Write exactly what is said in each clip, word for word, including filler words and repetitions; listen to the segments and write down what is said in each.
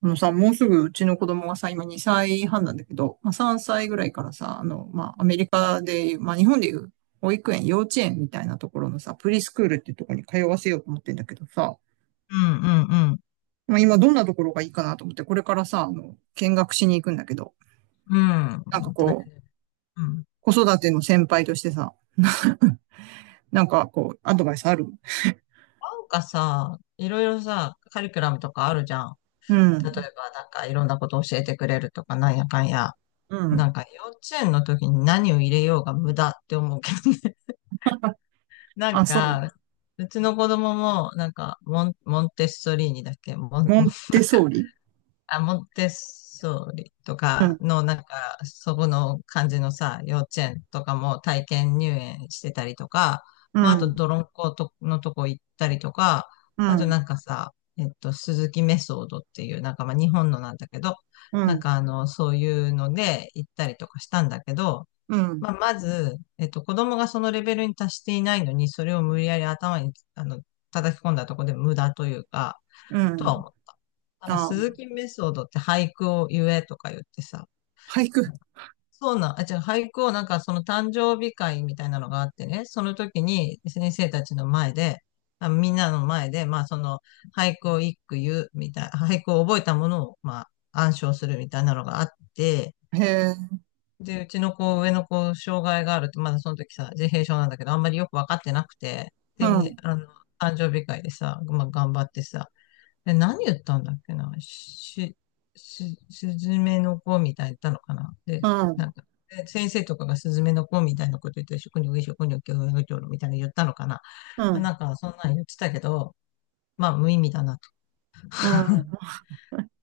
あのさ、もうすぐうちの子供がさ、今にさいはんなんだけど、まあ、さんさいぐらいからさ、あの、まあ、アメリカで、まあ、日本でいう保育園、幼稚園みたいなところのさ、プリスクールっていうところに通わせようと思ってんだけどさ、うんうんまあ、今どんなところがいいかなと思って、これからさ、あの、見学しに行くんだけど、うん。なんかうん。大こう、変。うん。子育ての先輩としてさ、なんかこう、アドバイスある？なんかさ、いろいろさ、カリキュラムとかあるじゃん。う例えば、ん、なんかいろんなこと教えてくれるとか、なんやかんや。うなん。んか幼稚園の時に何を入れようが無駄って思うけどね。なんあ、そう。か、うちの子供も、なんかモン、モンテッソリーニだっけモン、モモンンテソーリ。あ、モンテッソーリとうかん、の、なんか、そこの感じのさ、幼稚園とかも体験入園してたりとか、うまあ、あと、ん、泥んことのとこ行ったりとか、うあとん、なんかさ、えっと、鈴木メソードっていう、なんかまあ、日本のなんだけど、うなんん、かあの、そういうので行ったりとかしたんだけど、うん、まあ、まず、えっと、子供がそのレベルに達していないのに、それを無理やり頭に、あの、叩き込んだとこで無駄というか、うとはん。思った。なんかあ、鈴木メソードって俳句を言えとか言ってさ、俳句。そうなん、あ、違う、俳句をなんかその誕生日会みたいなのがあってね、その時に先生たちの前で、あ、みんなの前で、まあその俳句を一句言うみたい、俳句を覚えたものをまあ暗唱するみたいなのがあって、へえ。で、うちの子、上の子、障害があるって、まだその時さ、自閉症なんだけど、あんまりよくわかってなくて、うで、ん、あの、誕生日会でさ、まあ頑張ってさ、え、何言ったんだっけな、し、し、すずめの子みたいに言ったのかな、うで、なん、んか、で先生とかがすずめの子みたいなこと言って、食においにょきょ、食にょみたいなの言ったのかな。うまあん、なんか、そんなん言ってたけど、まあ、無意味だなとうか。 ん。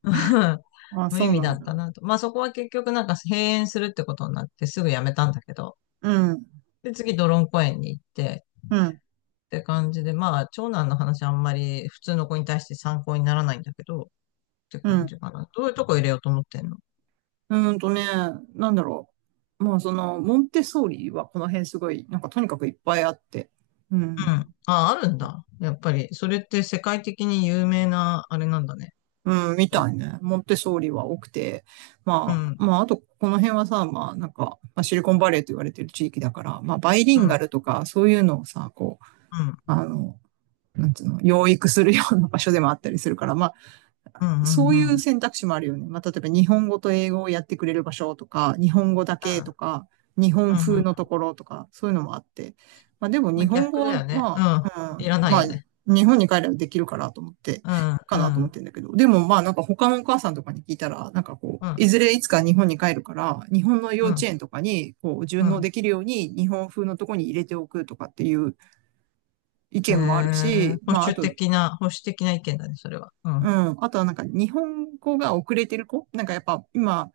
あ、無そ意う味なだんっだ。たなと。まあ、そこは結局なんか閉園するってことになってすぐやめたんだけど、うん、で、次、ドロン公園に行って、うん、って感じで、まあ、長男の話あんまり普通の子に対して参考にならないんだけど、ってう感ん。じかな。どういうとこ入れようと思ってんの？うーんとね、なんだろう。まあ、その、モンテッソーリはこの辺すごい、なんかとにかくいっぱいあって、ううん。ん、あ、あるんだ。やっぱり、それって世界的に有名な、あれなんだね。うん、みうたいね。モンテッソーリは多くて、ん、まうあ、まあ、あと、この辺はさ、まあ、なんか、まあ、シリコンバレーと言われてる地域だから、まあ、バイリん、ンうガん、ルとか、そういうのをさ、こう、うん、あの、なんつうの、養育するような場所でもあったりするから、まあうん、うそん、うういん、うう選択肢もあるよね。まあ、例えば日本語と英語をやってくれる場所とか、日本語だけとか、日本ん、う風のとん。ころとか、そういうのもあって。まあ、でもま日あ、本語逆だは、よね。うまん。あ、ういん、らないまあ、よね。日本に帰ればできるかなと思って、うん、かうなと思っん、てんだけど。でもまあなんか他のお母さんとかに聞いたら、なんかこうう、いん、ずれいつか日本に帰るから、日本の幼う稚ん、園とかにこうう順応ん。できるように日本風のとこに入れておくとかっていう意え見もあるー、し、保まああ守と、的な、保守的な意見だね、それは。ううん、ん。あとはなんか日本語が遅れてる子なんかやっぱ今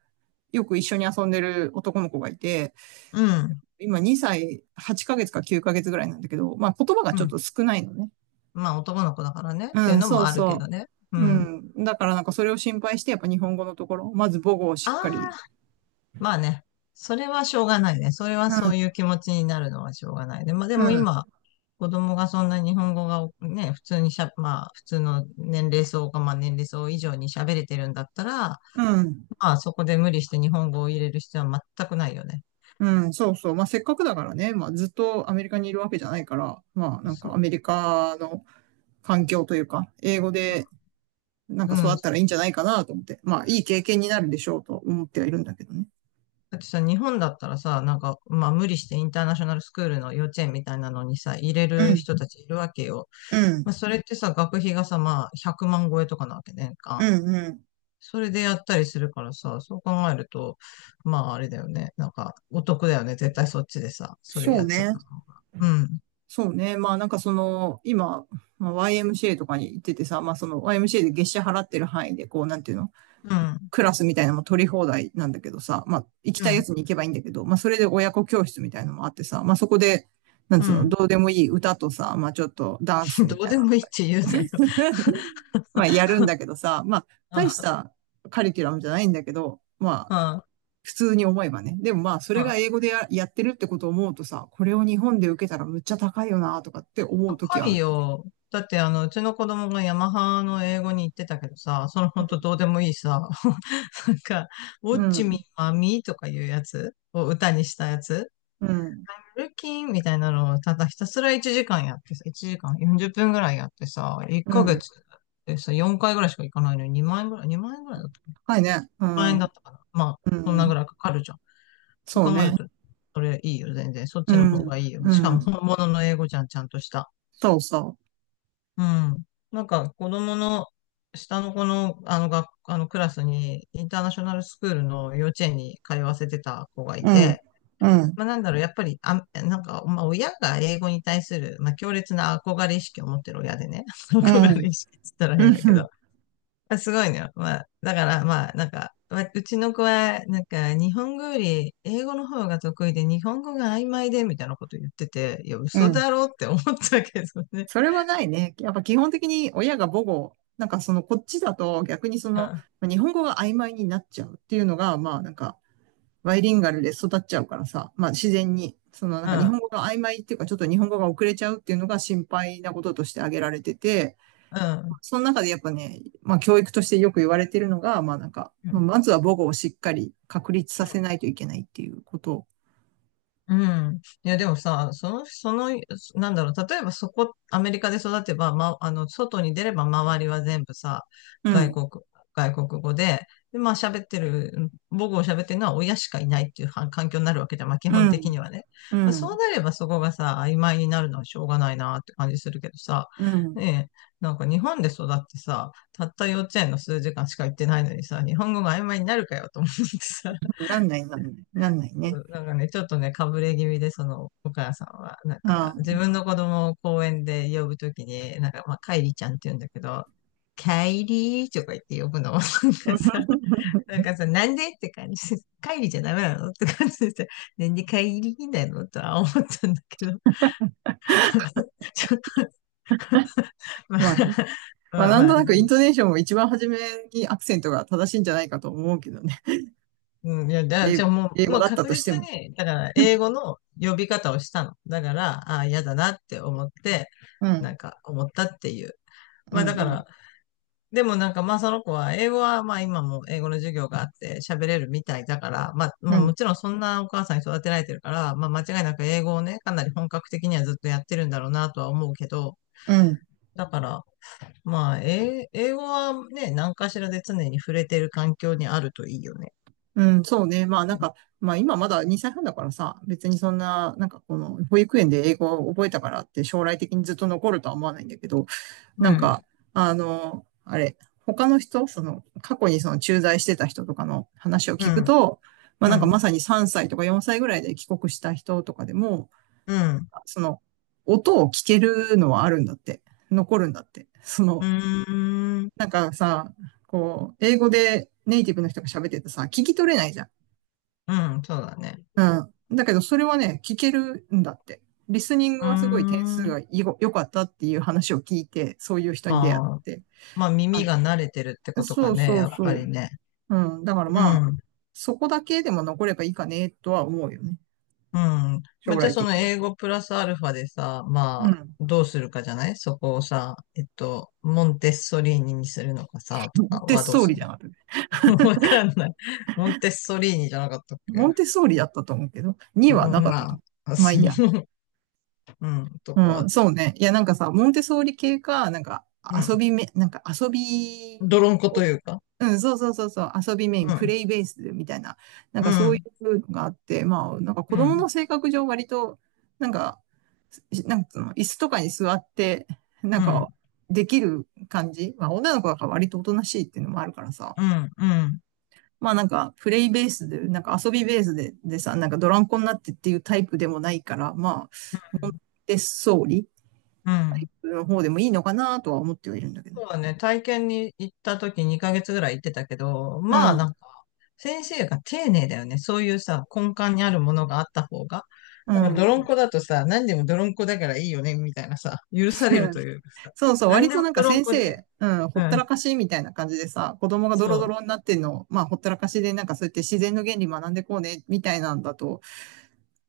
よく一緒に遊んでる男の子がいて、うん、今にさいはちかげつかきゅうかげつぐらいなんだけど、まあ言葉がうちょっん。と少ないのね。まあ、男の子だからね、うっていうん、のそもうあるけそどね。うう。うん。ん。だからなんかそれを心配してやっぱ日本語のところ、まず母語をあしっかり。ー、まあね、それはしょうがないね。それはうん、そういう気持ちになるのはしょうがないで、まあでうもん、今、子供がそんな日本語がね、普通にしゃ、まあ普通の年齢層が、まあ年齢層以上に喋れてるんだったら、うん、まあそこで無理して日本語を入れる必要は全くないよね。うん、そうそう。まあせっかくだからね、まあずっとアメリカにいるわけじゃないから、まあなんそかアう、メリカの環境というか、英語でなんうか育ん。だったらいいんじゃないかなと思って、まあいい経験になるでしょうと思ってはいるんだけどね。ってさ、日本だったらさ、なんか、まあ無理してインターナショナルスクールの幼稚園みたいなのにさ、入れうるん、人たちいるわけよ。うまん、あそれってさ、学費がさ、まあひゃくまん超えとかなわけね、年う間。ん、うん。それでやったりするからさ、そう考えると、まああれだよね。なんか、お得だよね。絶対そっちでさ、それそうやっちゃっね。た方が。うん、そうね。まあなんかその、今、まあ、ワイエムシーエー とかに行っててさ、まあその ワイエムシーエー で月謝払ってる範囲で、こうなんていうの、うん、クラスみたいなのも取り放題なんだけどさ、まあ行きうたいやん、つに行けばいいんだけど、まあそれで親子教室みたいなのもあってさ、まあそこで、なんうつうの、ん。どうでもいい歌とさ、まあちょっとダンス みどうたいでなのもといいっか、て言うなよ。まあ、やるんだけどさ、まあ、う大しん、たカリキュラムじゃないんだけど、まうん、あ、うん。普通に思えばね。でもまあ、それが英語でや、やってるってことを思うとさ、これを日本で受けたらむっちゃ高いよな、とかって思うとき高はあいる。よ。だって、あの、うちの子供がヤマハの英語に行ってたけどさ、そのほんとどうでもいいさ、なんか、ウォうッん、うチミーん、マミーとかいうやつを歌にしたやつうん。ルキンみたいなのをただひたすらいちじかんやってさ、いちじかんよんじゅっぷんぐらいやってさ、1うヶん、月でさ、よんかいぐらいしか行かないのににまん円ぐらい、にまん円ぐらいだったかな。高いね。う万円だっん、たかな。まあ、うそんなぐん。らいかかるじゃん。そうそ考うえるね。と、それいいよ、全然。そっうちの方がん、いいよ。うしかもん。本物の英語じゃん、ちゃんとした。そうそうん。なんか子供の、下の子の、あの学、あのクラスに、インターナショナルスクールの幼稚園に通わせてた子がいう。うん、て、うん、まあ、なんだろう、やっぱり、あ、なんか、まあ、親が英語に対する、まあ、強烈な憧れ意識を持ってる親でね、う憧れん、意識って言ったらう変だけど、ん、まあ、すごいのよ。まあ、だから、まあ、なんか、まあうちの子は、なんか、日本語より英語の方が得意で、日本語が曖昧で、みたいなこと言ってて、いや、う嘘ん。だろって思ったけどね。それはないね。やっぱ基本的に親が母語、なんかそのこっちだと逆にそうのん、まあ日本語が曖昧になっちゃうっていうのが、まあなんかバイリンガルで育っちゃうからさ、まあ自然に、そのなんうか日ん、本語が曖昧っていうかちょっと日本語が遅れちゃうっていうのが心配なこととして挙げられてて、うん、その中でやっぱね、まあ教育としてよく言われてるのが、まあなんか、うまあん。まずは母語をしっかり確立うさんせないといけないっていうこと。うん。いや、でもさ、その、その、なんだろう、例えばそこ、アメリカで育てば、ま、あの、外に出れば周りは全部さ、う外ん、国、外国語で、で、まあ喋ってる、母語を喋ってるのは親しかいないっていうは環境になるわけじゃん、まあ基う本的ん、にはね。うまあそうん、なればそこがさ、曖昧になるのはしょうがないなって感じするけどさ、うん。ねえ、なんか日本で育ってさ、たった幼稚園の数時間しか行ってないのにさ、日本語が曖昧になるかよと思ってさ、なんない、なんない、なんないうね。ん、なんかね、ちょっとね、かぶれ気味で、その、お母さんは、なんああ。か、自分の子供を公園で呼ぶときに、なんか、まあ、カイリちゃんって言うんだけど、カイリーとか言って呼ぶの。なんかさ、なんかさ、なんでって感じ。カイリじゃダメなのって感じでさ、なんでカイリーなのとは思ったんだけど、ちょっと、まあ、まあね。まあ、まあ、なんまあ、となくインうトネーションも一番初めにアクセントが正しいんじゃないかと思うけどね。うん、いや、だ から、英じ語、ゃあも英う、語もうだった確として実も。に、だから、英語の呼び方をしたの。だから、ああ、嫌だなって思って、うなん、んか思ったっていう、うまん、あだかうら、ん、でもなんかまあその子は英語はまあ今も英語の授業があって喋れるみたいだから、まあ、うまあもん、ちろんそんなお母さんに育てられてるから、まあ間違いなく英語をね、かなり本格的にはずっとやってるんだろうなとは思うけど、うん、だから、まあ、英英語はね、何かしらで常に触れてる環境にあるといいよね。うん、そうね。まあなんか、まあ今まだにさいはんだからさ、別にそんな、なんかこの保育園で英語を覚えたからって将来的にずっと残るとは思わないんだけど、うなんん。か、あの、あれ、他の人、その過去にその駐在してた人とかの話をう聞くん、と、まあうなんかん、まさにさんさいとかよんさいぐらいで帰国した人とかでも、うん、その、音を聞けるのはあるんだって。残るんだって。そうの、ーん、なんかさ、こう、英語でネイティブの人が喋っててさ、聞き取れないじゃん。うん、そうだね。うん。だけど、それはね、聞けるんだって。リスニングうーはすごい点数ん、がい良かったっていう話を聞いて、そういう人に出会ああ、って。まあ耳あ、が慣れてるってことかそうね、そやうっぱそりね。う。うん。だからうまあ、ん、そこだけでも残ればいいかね、とは思うよね。うん。将まあ、じゃ来あ的そに。の英語プラスアルファでさ、まうあ、ん。どうするかじゃないそこをさ、えっと、モンテッソリーニにするのかさ、と かデはススどうトーすリーるじゃの？ ん、私。わかんない。モンテッソリーニじゃなかったっモけ？ンテソーリだったと思うけど、にはうなん、かったとまあ、思あ、う。まあいそいう、や。うん、とかうは、ん、そうね。いや、なんかさ、モンテソーリ系か、なんかう遊ん。びめ、なんか遊び泥んことを、いうか、うん、そうそうそうそう、遊びメイン、うプん、レイベースみたいな、なんうかそういん、うのがあって、まあ、なんか子う供のん、性格上割と、なんか、しなんかの、椅子とかに座って、なうんか、ん、できる感じ。まあ、女の子だから割とおとなしいっていうのもあるからさ、うん、うん、うん、まあなんか、プレイベースで、なんか遊びベースで、でさ、なんかドランコになってっていうタイプでもないから、まあ、う不ん、手総理うん。の方でもいいのかなとは思ってはいるんだけど。そうだね、体験に行った時にかげつぐらい行ってたけど、うまあなん。んか、先生が丁寧だよね。そういうさ、根幹にあるものがあった方が。うなんか泥んん。こだとさ、何でも泥んこだからいいよね、みたいなさ、許されると いうかさ、そうそう、何割でともなんか泥ん先こ生、で、うん、ほうったらん、かしみたいな感じでさ、子供がドそロドう。ロになってんのを、まあほったらかしでなんかそうやって自然の原理学んでこうね、みたいなんだと、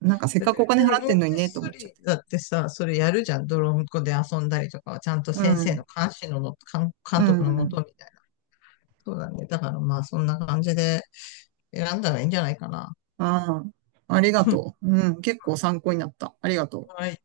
なんかせっだっかてくお金別に払っモンてんのにテッね、とソ思っちゃっリて。だってさ、それやるじゃん。泥んこで遊んだりとかは、ちゃんとう先生のん。監視のもと、監う監督のもとん。みたいな。そうだね。だからまあそんな感じで選んだらいいんじゃないかな。ああ、ありが とう。うん、結構参考になった。ありがとう。はい。